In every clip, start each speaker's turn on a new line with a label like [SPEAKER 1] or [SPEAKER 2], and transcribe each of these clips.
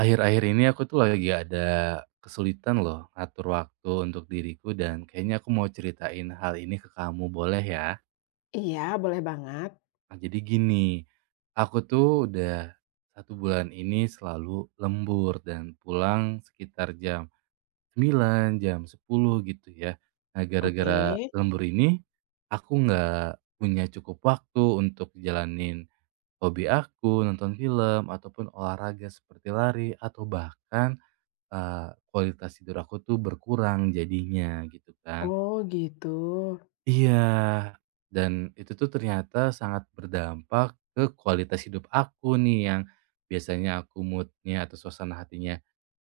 [SPEAKER 1] Akhir-akhir ini aku tuh lagi ada kesulitan loh ngatur waktu untuk diriku dan kayaknya aku mau ceritain hal ini ke kamu boleh ya?
[SPEAKER 2] Iya, boleh banget.
[SPEAKER 1] Nah, jadi gini, aku tuh udah 1 bulan ini selalu lembur dan pulang sekitar jam 9 jam 10 gitu ya. Nah
[SPEAKER 2] Oke.
[SPEAKER 1] gara-gara lembur ini, aku nggak punya cukup waktu untuk jalanin hobi aku, nonton film, ataupun olahraga seperti lari, atau bahkan kualitas tidur aku tuh berkurang jadinya gitu kan.
[SPEAKER 2] Oh, gitu.
[SPEAKER 1] Iya. Dan itu tuh ternyata sangat berdampak ke kualitas hidup aku nih yang biasanya aku moodnya atau suasana hatinya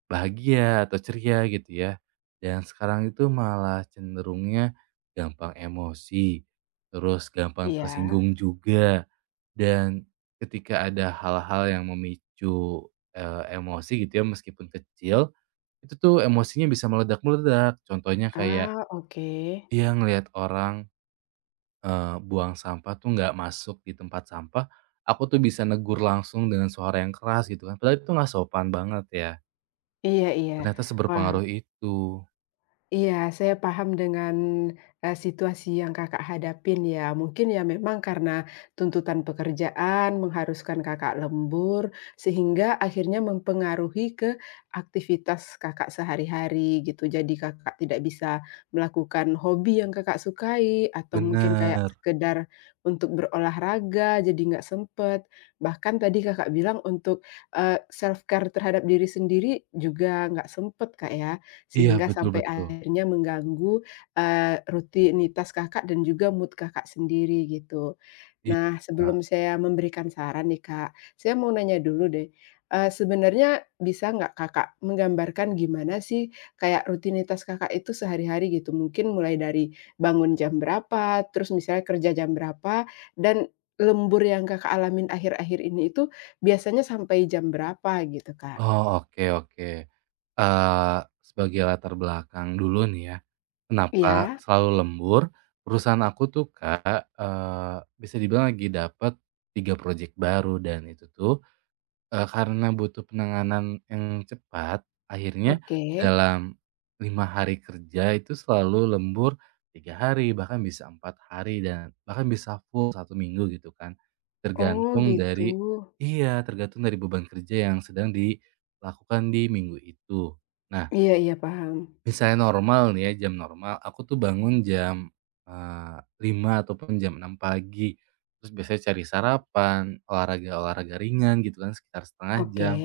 [SPEAKER 1] bahagia atau ceria gitu ya. Dan sekarang itu malah cenderungnya gampang emosi, terus gampang
[SPEAKER 2] Iya.
[SPEAKER 1] tersinggung juga. Dan ketika ada hal-hal yang memicu, emosi gitu ya meskipun kecil, itu tuh emosinya bisa meledak-meledak. Contohnya kayak
[SPEAKER 2] Ah, oke.
[SPEAKER 1] dia ngelihat orang, buang sampah tuh nggak masuk di tempat sampah, aku tuh bisa negur langsung dengan suara yang keras gitu kan, padahal itu nggak sopan banget ya.
[SPEAKER 2] Iya iya.
[SPEAKER 1] Ternyata seberpengaruh
[SPEAKER 2] Wah.
[SPEAKER 1] itu.
[SPEAKER 2] Iya, saya paham dengan, situasi yang Kakak hadapin ya. Mungkin ya memang karena tuntutan pekerjaan mengharuskan Kakak lembur, sehingga akhirnya mempengaruhi ke aktivitas Kakak sehari-hari gitu. Jadi Kakak tidak bisa melakukan hobi yang Kakak sukai, atau mungkin kayak
[SPEAKER 1] Bener.
[SPEAKER 2] sekedar untuk berolahraga, jadi nggak sempet. Bahkan tadi Kakak bilang untuk, self-care terhadap diri sendiri juga nggak sempet, Kak, ya.
[SPEAKER 1] Iya,
[SPEAKER 2] Sehingga
[SPEAKER 1] betul
[SPEAKER 2] sampai
[SPEAKER 1] betul.
[SPEAKER 2] akhirnya mengganggu, rutinitas Kakak dan juga mood Kakak sendiri gitu.
[SPEAKER 1] Iya.
[SPEAKER 2] Nah, sebelum saya memberikan saran nih, Kak, saya mau nanya dulu deh, sebenarnya bisa nggak Kakak menggambarkan gimana sih kayak rutinitas Kakak itu sehari-hari gitu? Mungkin mulai dari bangun jam berapa, terus misalnya kerja jam berapa, dan lembur yang Kakak alamin akhir-akhir ini itu biasanya sampai jam berapa gitu, Kak?
[SPEAKER 1] Oh, oke oke. Eee, sebagai latar belakang dulu nih ya. Kenapa
[SPEAKER 2] Iya,
[SPEAKER 1] selalu lembur? Perusahaan aku tuh, Kak, bisa dibilang lagi dapat 3 projek baru dan itu tuh, karena butuh penanganan yang cepat, akhirnya
[SPEAKER 2] oke.
[SPEAKER 1] dalam 5 hari kerja itu selalu lembur 3 hari, bahkan bisa 4 hari dan bahkan bisa full 1 minggu gitu kan.
[SPEAKER 2] Oh
[SPEAKER 1] Tergantung
[SPEAKER 2] gitu.
[SPEAKER 1] dari iya, tergantung dari beban kerja yang sedang dilakukan di minggu itu. Nah,
[SPEAKER 2] Iya iya paham.
[SPEAKER 1] misalnya normal nih ya, jam normal, aku tuh bangun jam, 5.00 ataupun jam 6 pagi. Terus biasanya cari sarapan, olahraga-olahraga ringan gitu kan sekitar setengah
[SPEAKER 2] Oke.
[SPEAKER 1] jam.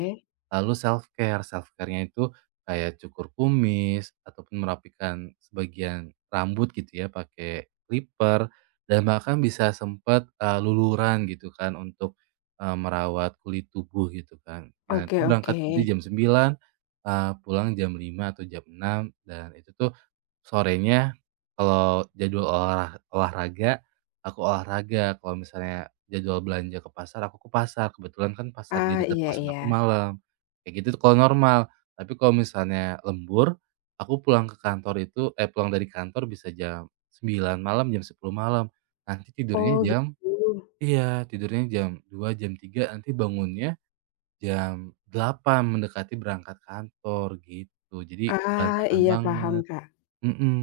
[SPEAKER 1] Lalu self-care, self-care-nya itu kayak cukur kumis ataupun merapikan sebagian rambut gitu ya pakai clipper dan bahkan bisa sempat luluran gitu kan untuk, merawat kulit tubuh gitu kan. Nah
[SPEAKER 2] Oke
[SPEAKER 1] itu
[SPEAKER 2] oke.
[SPEAKER 1] berangkat kerja jam 9, pulang jam 5 atau jam 6 dan itu tuh sorenya kalau jadwal olahraga, aku olahraga, kalau misalnya jadwal belanja ke pasar, aku ke pasar. Kebetulan kan pasar di
[SPEAKER 2] Ah,
[SPEAKER 1] dekat
[SPEAKER 2] iya
[SPEAKER 1] kosan
[SPEAKER 2] iya.
[SPEAKER 1] aku malam, kayak gitu tuh kalau normal. Tapi kalau misalnya lembur, aku pulang ke kantor itu eh, pulang dari kantor bisa jam 9 malam, jam 10 malam. Nanti tidurnya
[SPEAKER 2] Oh
[SPEAKER 1] jam
[SPEAKER 2] gitu.
[SPEAKER 1] iya, tidurnya jam 2 jam 3 nanti bangunnya jam 8 mendekati berangkat kantor, gitu. Jadi
[SPEAKER 2] Ah,
[SPEAKER 1] berantakan
[SPEAKER 2] iya paham,
[SPEAKER 1] banget.
[SPEAKER 2] Kak.
[SPEAKER 1] Mhm,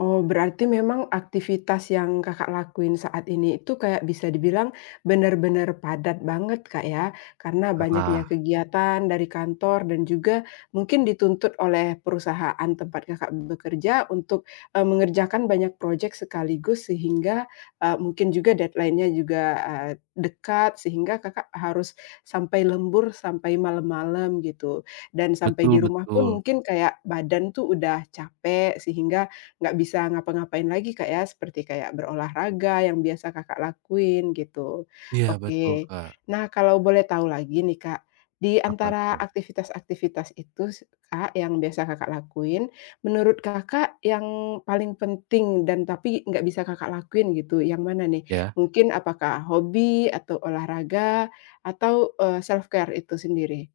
[SPEAKER 2] Oh, berarti memang aktivitas yang Kakak lakuin saat ini itu kayak bisa dibilang benar-benar padat banget, Kak, ya? Karena banyaknya
[SPEAKER 1] parah.
[SPEAKER 2] kegiatan dari kantor dan juga mungkin dituntut oleh perusahaan tempat Kakak bekerja untuk, mengerjakan banyak proyek sekaligus sehingga, mungkin juga deadline-nya juga, dekat sehingga Kakak harus sampai lembur sampai malam-malam gitu. Dan sampai di
[SPEAKER 1] Betul
[SPEAKER 2] rumah pun
[SPEAKER 1] betul.
[SPEAKER 2] mungkin kayak badan tuh udah capek sehingga nggak bisa ngapa-ngapain lagi, Kak, ya, seperti kayak berolahraga yang biasa Kakak lakuin gitu.
[SPEAKER 1] Iya betul,
[SPEAKER 2] Oke.
[SPEAKER 1] Kak.
[SPEAKER 2] Nah, kalau boleh tahu lagi nih, Kak, di
[SPEAKER 1] Apa
[SPEAKER 2] antara
[SPEAKER 1] tuh?
[SPEAKER 2] aktivitas-aktivitas itu Kak, yang biasa Kakak lakuin, menurut Kakak yang paling penting dan tapi nggak bisa Kakak lakuin gitu, yang mana nih?
[SPEAKER 1] Ya,
[SPEAKER 2] Mungkin apakah hobi atau olahraga atau, self-care itu sendiri?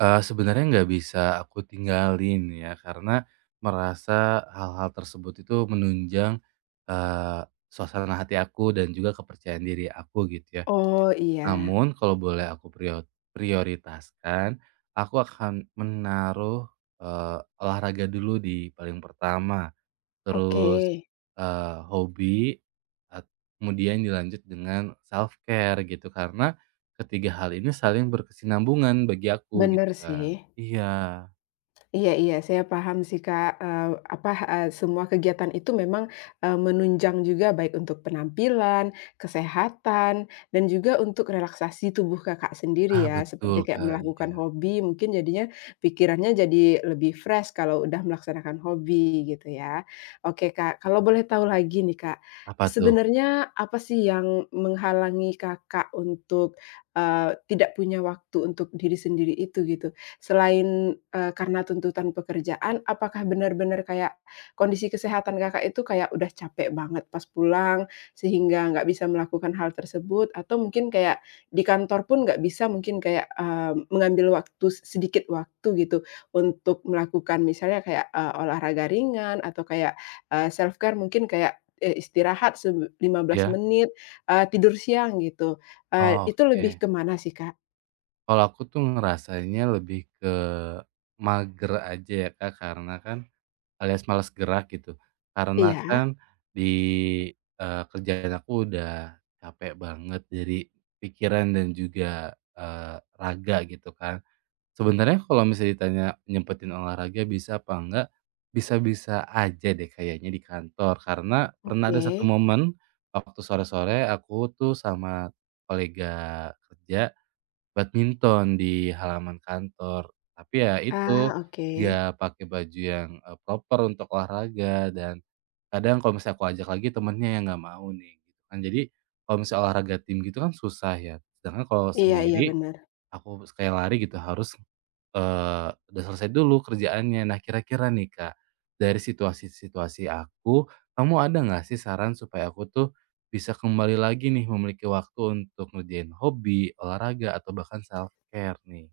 [SPEAKER 1] sebenarnya nggak bisa aku tinggalin ya, karena merasa hal-hal tersebut itu menunjang, eee, suasana hati aku dan juga kepercayaan diri aku gitu ya.
[SPEAKER 2] Oh, iya.
[SPEAKER 1] Namun kalau boleh aku prioritaskan, aku akan menaruh, olahraga dulu di paling pertama.
[SPEAKER 2] Oke.
[SPEAKER 1] Terus, hobi, at kemudian dilanjut dengan self-care gitu, karena ketiga hal ini saling berkesinambungan bagi aku gitu
[SPEAKER 2] Bener
[SPEAKER 1] kan.
[SPEAKER 2] sih.
[SPEAKER 1] Iya.
[SPEAKER 2] Iya iya, saya paham sih Kak, apa, semua kegiatan itu memang, menunjang juga baik untuk penampilan, kesehatan, dan juga untuk relaksasi tubuh Kakak sendiri
[SPEAKER 1] Ah,
[SPEAKER 2] ya,
[SPEAKER 1] betul
[SPEAKER 2] seperti kayak
[SPEAKER 1] Kak,
[SPEAKER 2] melakukan
[SPEAKER 1] iya.
[SPEAKER 2] hobi mungkin jadinya pikirannya jadi lebih fresh kalau udah melaksanakan hobi gitu ya. Oke Kak, kalau boleh tahu lagi nih Kak,
[SPEAKER 1] Apa tuh?
[SPEAKER 2] sebenarnya apa sih yang menghalangi Kakak untuk, tidak punya waktu untuk diri sendiri itu gitu? Selain, karena tuntutan pekerjaan, apakah benar-benar kayak kondisi kesehatan Kakak itu kayak udah capek banget pas pulang, sehingga nggak bisa melakukan hal tersebut? Atau mungkin kayak di kantor pun nggak bisa mungkin kayak, mengambil waktu sedikit waktu gitu untuk melakukan misalnya kayak, olahraga ringan atau kayak, self care mungkin kayak, istirahat lima belas
[SPEAKER 1] Ya.
[SPEAKER 2] menit, tidur siang gitu,
[SPEAKER 1] Oh,
[SPEAKER 2] itu lebih
[SPEAKER 1] oke.
[SPEAKER 2] kemana sih, Kak?
[SPEAKER 1] Kalau aku tuh ngerasanya lebih ke mager aja ya Kak, karena kan alias malas gerak gitu. Karena
[SPEAKER 2] Iya,
[SPEAKER 1] kan di, kerjaan aku udah capek banget dari pikiran dan juga, raga gitu kan. Sebenarnya kalau misalnya ditanya nyempetin olahraga bisa apa enggak, bisa-bisa aja deh kayaknya di kantor. Karena pernah ada
[SPEAKER 2] oke.
[SPEAKER 1] satu momen waktu sore-sore aku tuh sama kolega kerja badminton di halaman kantor. Tapi ya itu,
[SPEAKER 2] Ah, oke.
[SPEAKER 1] nggak pakai baju yang, proper untuk olahraga dan kadang kalau misalnya aku ajak lagi temennya yang nggak mau nih, gitu kan. Jadi, kalau misalnya olahraga tim gitu kan susah ya, sedangkan kalau
[SPEAKER 2] Iya iya,
[SPEAKER 1] sendiri,
[SPEAKER 2] benar.
[SPEAKER 1] aku kayak lari gitu harus udah selesai dulu kerjaannya. Nah, kira-kira nih, Kak, dari situasi-situasi aku, kamu ada nggak sih saran supaya aku tuh bisa kembali lagi nih memiliki waktu untuk ngerjain hobi, olahraga, atau bahkan self-care nih?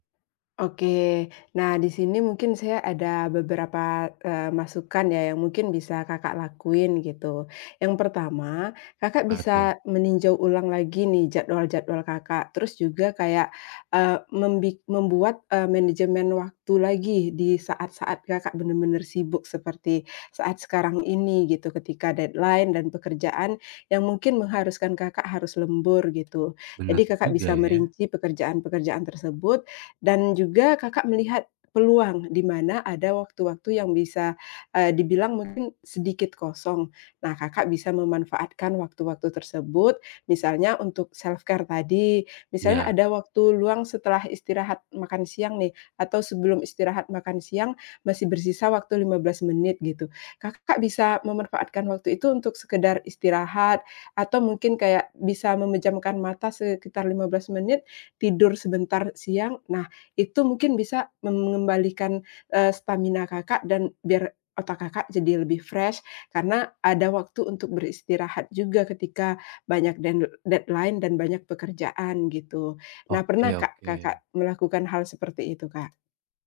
[SPEAKER 2] Oke. Nah, di sini mungkin saya ada beberapa, masukan ya yang mungkin bisa Kakak lakuin gitu. Yang pertama, Kakak
[SPEAKER 1] Apa tuh?
[SPEAKER 2] bisa meninjau ulang lagi nih jadwal-jadwal Kakak, terus juga kayak, membuat, manajemen waktu lagi di saat-saat Kakak benar-benar sibuk seperti saat sekarang ini gitu, ketika deadline dan pekerjaan yang mungkin mengharuskan Kakak harus lembur gitu. Jadi
[SPEAKER 1] Benar
[SPEAKER 2] Kakak
[SPEAKER 1] juga
[SPEAKER 2] bisa
[SPEAKER 1] ya.
[SPEAKER 2] merinci pekerjaan-pekerjaan tersebut dan juga Kakak melihat peluang di mana ada waktu-waktu yang bisa, dibilang mungkin sedikit kosong. Nah, Kakak bisa memanfaatkan waktu-waktu tersebut, misalnya untuk self-care tadi, misalnya
[SPEAKER 1] Ya.
[SPEAKER 2] ada waktu luang setelah istirahat makan siang nih, atau sebelum istirahat makan siang masih bersisa waktu 15 menit gitu. Kakak bisa memanfaatkan waktu itu untuk sekedar istirahat atau mungkin kayak bisa memejamkan mata sekitar 15 menit, tidur sebentar siang. Nah, itu mungkin bisa mengembalikan, stamina Kakak dan biar otak Kakak jadi lebih fresh karena ada waktu untuk beristirahat juga ketika banyak deadline dan banyak pekerjaan gitu. Nah
[SPEAKER 1] Oke
[SPEAKER 2] pernah Kak,
[SPEAKER 1] oke.
[SPEAKER 2] Kakak melakukan hal seperti itu, Kak?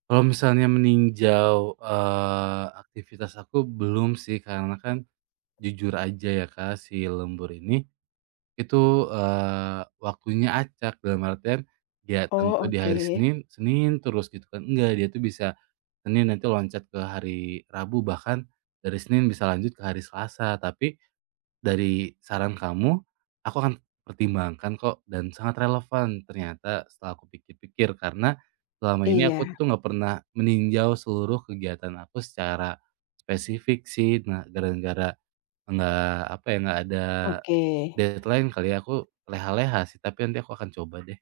[SPEAKER 1] Kalau misalnya meninjau, aktivitas aku belum sih, karena kan jujur aja ya, Kak, si lembur ini itu, waktunya acak, dalam artian, dia
[SPEAKER 2] Oh
[SPEAKER 1] tentu di
[SPEAKER 2] oke.
[SPEAKER 1] hari Senin, Senin terus gitu kan, enggak, dia tuh bisa Senin nanti loncat ke hari Rabu, bahkan dari Senin bisa lanjut ke hari Selasa. Tapi dari saran kamu, aku akan pertimbangkan kok dan sangat relevan ternyata setelah aku pikir-pikir, karena selama ini
[SPEAKER 2] Iya,
[SPEAKER 1] aku tuh nggak pernah meninjau seluruh kegiatan aku secara spesifik sih. Nah, gara-gara nggak, apa ya, nggak ada
[SPEAKER 2] oke.
[SPEAKER 1] deadline kali ya, aku leha-leha sih, tapi nanti aku akan coba deh.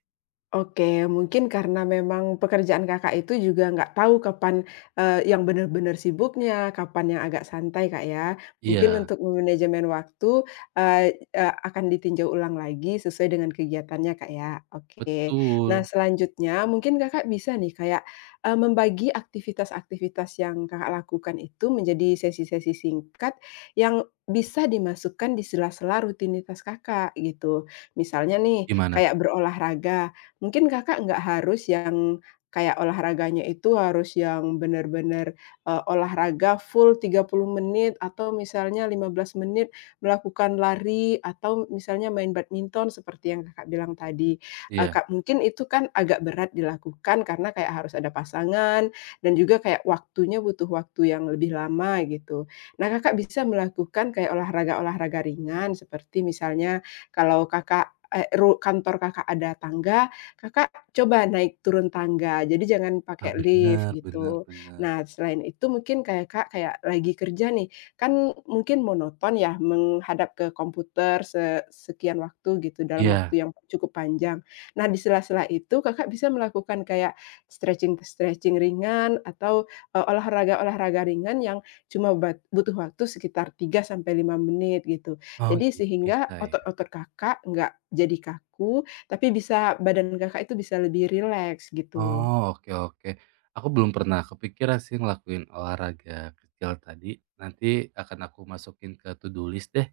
[SPEAKER 2] Oke, mungkin karena memang pekerjaan Kakak itu juga nggak tahu kapan, yang benar-benar sibuknya, kapan yang agak santai, Kak, ya. Mungkin
[SPEAKER 1] Iya,
[SPEAKER 2] untuk memanajemen waktu, eee eee, akan ditinjau ulang lagi sesuai dengan kegiatannya, Kak, ya. Oke. Nah,
[SPEAKER 1] betul.
[SPEAKER 2] selanjutnya mungkin Kakak bisa nih kayak, membagi aktivitas-aktivitas yang Kakak lakukan itu menjadi sesi-sesi singkat yang bisa dimasukkan di sela-sela rutinitas Kakak, gitu. Misalnya nih,
[SPEAKER 1] Gimana tuh?
[SPEAKER 2] kayak berolahraga. Mungkin Kakak nggak harus yang kayak olahraganya itu harus yang benar-benar, olahraga full 30 menit atau misalnya 15 menit melakukan lari atau misalnya main badminton seperti yang Kakak bilang tadi.
[SPEAKER 1] Iya.
[SPEAKER 2] Kak, mungkin itu kan agak berat dilakukan karena kayak harus ada pasangan dan juga kayak waktunya butuh waktu yang lebih lama gitu. Nah, Kakak bisa melakukan kayak olahraga-olahraga ringan seperti misalnya kalau Kakak, kantor Kakak ada tangga, Kakak coba naik turun tangga, jadi jangan
[SPEAKER 1] Ah,
[SPEAKER 2] pakai lift
[SPEAKER 1] bener bener
[SPEAKER 2] gitu.
[SPEAKER 1] bener.
[SPEAKER 2] Nah, selain itu mungkin kayak Kak, kayak lagi kerja nih, kan mungkin monoton ya menghadap ke komputer sekian waktu gitu dalam
[SPEAKER 1] Iya.
[SPEAKER 2] waktu yang cukup panjang. Nah, di sela-sela itu Kakak bisa melakukan kayak stretching-stretching ringan atau, olahraga-olahraga ringan yang cuma butuh waktu sekitar 3 sampai 5 menit gitu.
[SPEAKER 1] Oh
[SPEAKER 2] Jadi
[SPEAKER 1] gitu,
[SPEAKER 2] sehingga
[SPEAKER 1] bisa ya?
[SPEAKER 2] otot-otot Kakak nggak jadi kaku tapi bisa badan Kakak itu bisa lebih rileks gitu.
[SPEAKER 1] Oh, oke oke. Aku belum pernah kepikiran sih ngelakuin olahraga kecil tadi, nanti akan aku masukin ke to do list deh.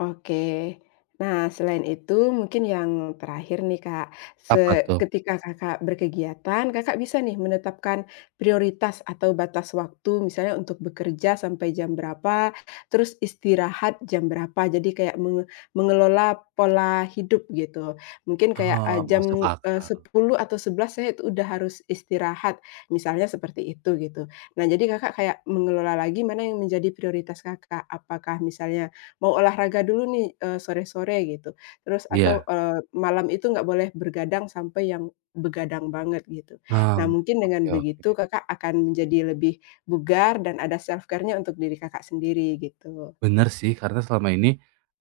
[SPEAKER 2] Oke. Nah, selain itu mungkin yang terakhir nih, Kak, se
[SPEAKER 1] Apa tuh?
[SPEAKER 2] ketika Kakak berkegiatan, Kakak bisa nih menetapkan prioritas atau batas waktu misalnya untuk bekerja sampai jam berapa, terus istirahat jam berapa. Jadi kayak mengelola pola hidup gitu. Mungkin kayak,
[SPEAKER 1] Oh, masuk
[SPEAKER 2] jam,
[SPEAKER 1] akal.
[SPEAKER 2] 10 atau 11 saya itu udah harus istirahat, misalnya seperti itu gitu. Nah, jadi Kakak kayak mengelola lagi mana yang menjadi prioritas Kakak. Apakah misalnya mau olahraga dulu nih, sore-sore gitu. Terus atau,
[SPEAKER 1] Iya.
[SPEAKER 2] malam itu nggak boleh bergadang sampai yang begadang banget gitu.
[SPEAKER 1] Ah
[SPEAKER 2] Nah mungkin dengan
[SPEAKER 1] oke oke.
[SPEAKER 2] begitu Kakak akan menjadi lebih bugar dan ada self-care-nya untuk diri Kakak sendiri gitu.
[SPEAKER 1] Bener sih, karena selama ini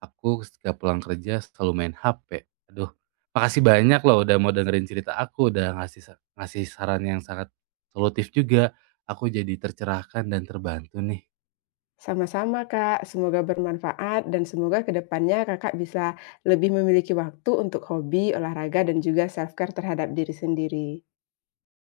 [SPEAKER 1] aku ketika pulang kerja selalu main HP. Aduh, makasih banyak loh udah mau dengerin cerita aku, udah ngasih saran yang sangat solutif juga. Aku jadi tercerahkan dan terbantu nih.
[SPEAKER 2] Sama-sama Kak, semoga bermanfaat dan semoga ke depannya Kakak bisa lebih memiliki waktu untuk hobi, olahraga, dan juga self-care terhadap diri sendiri.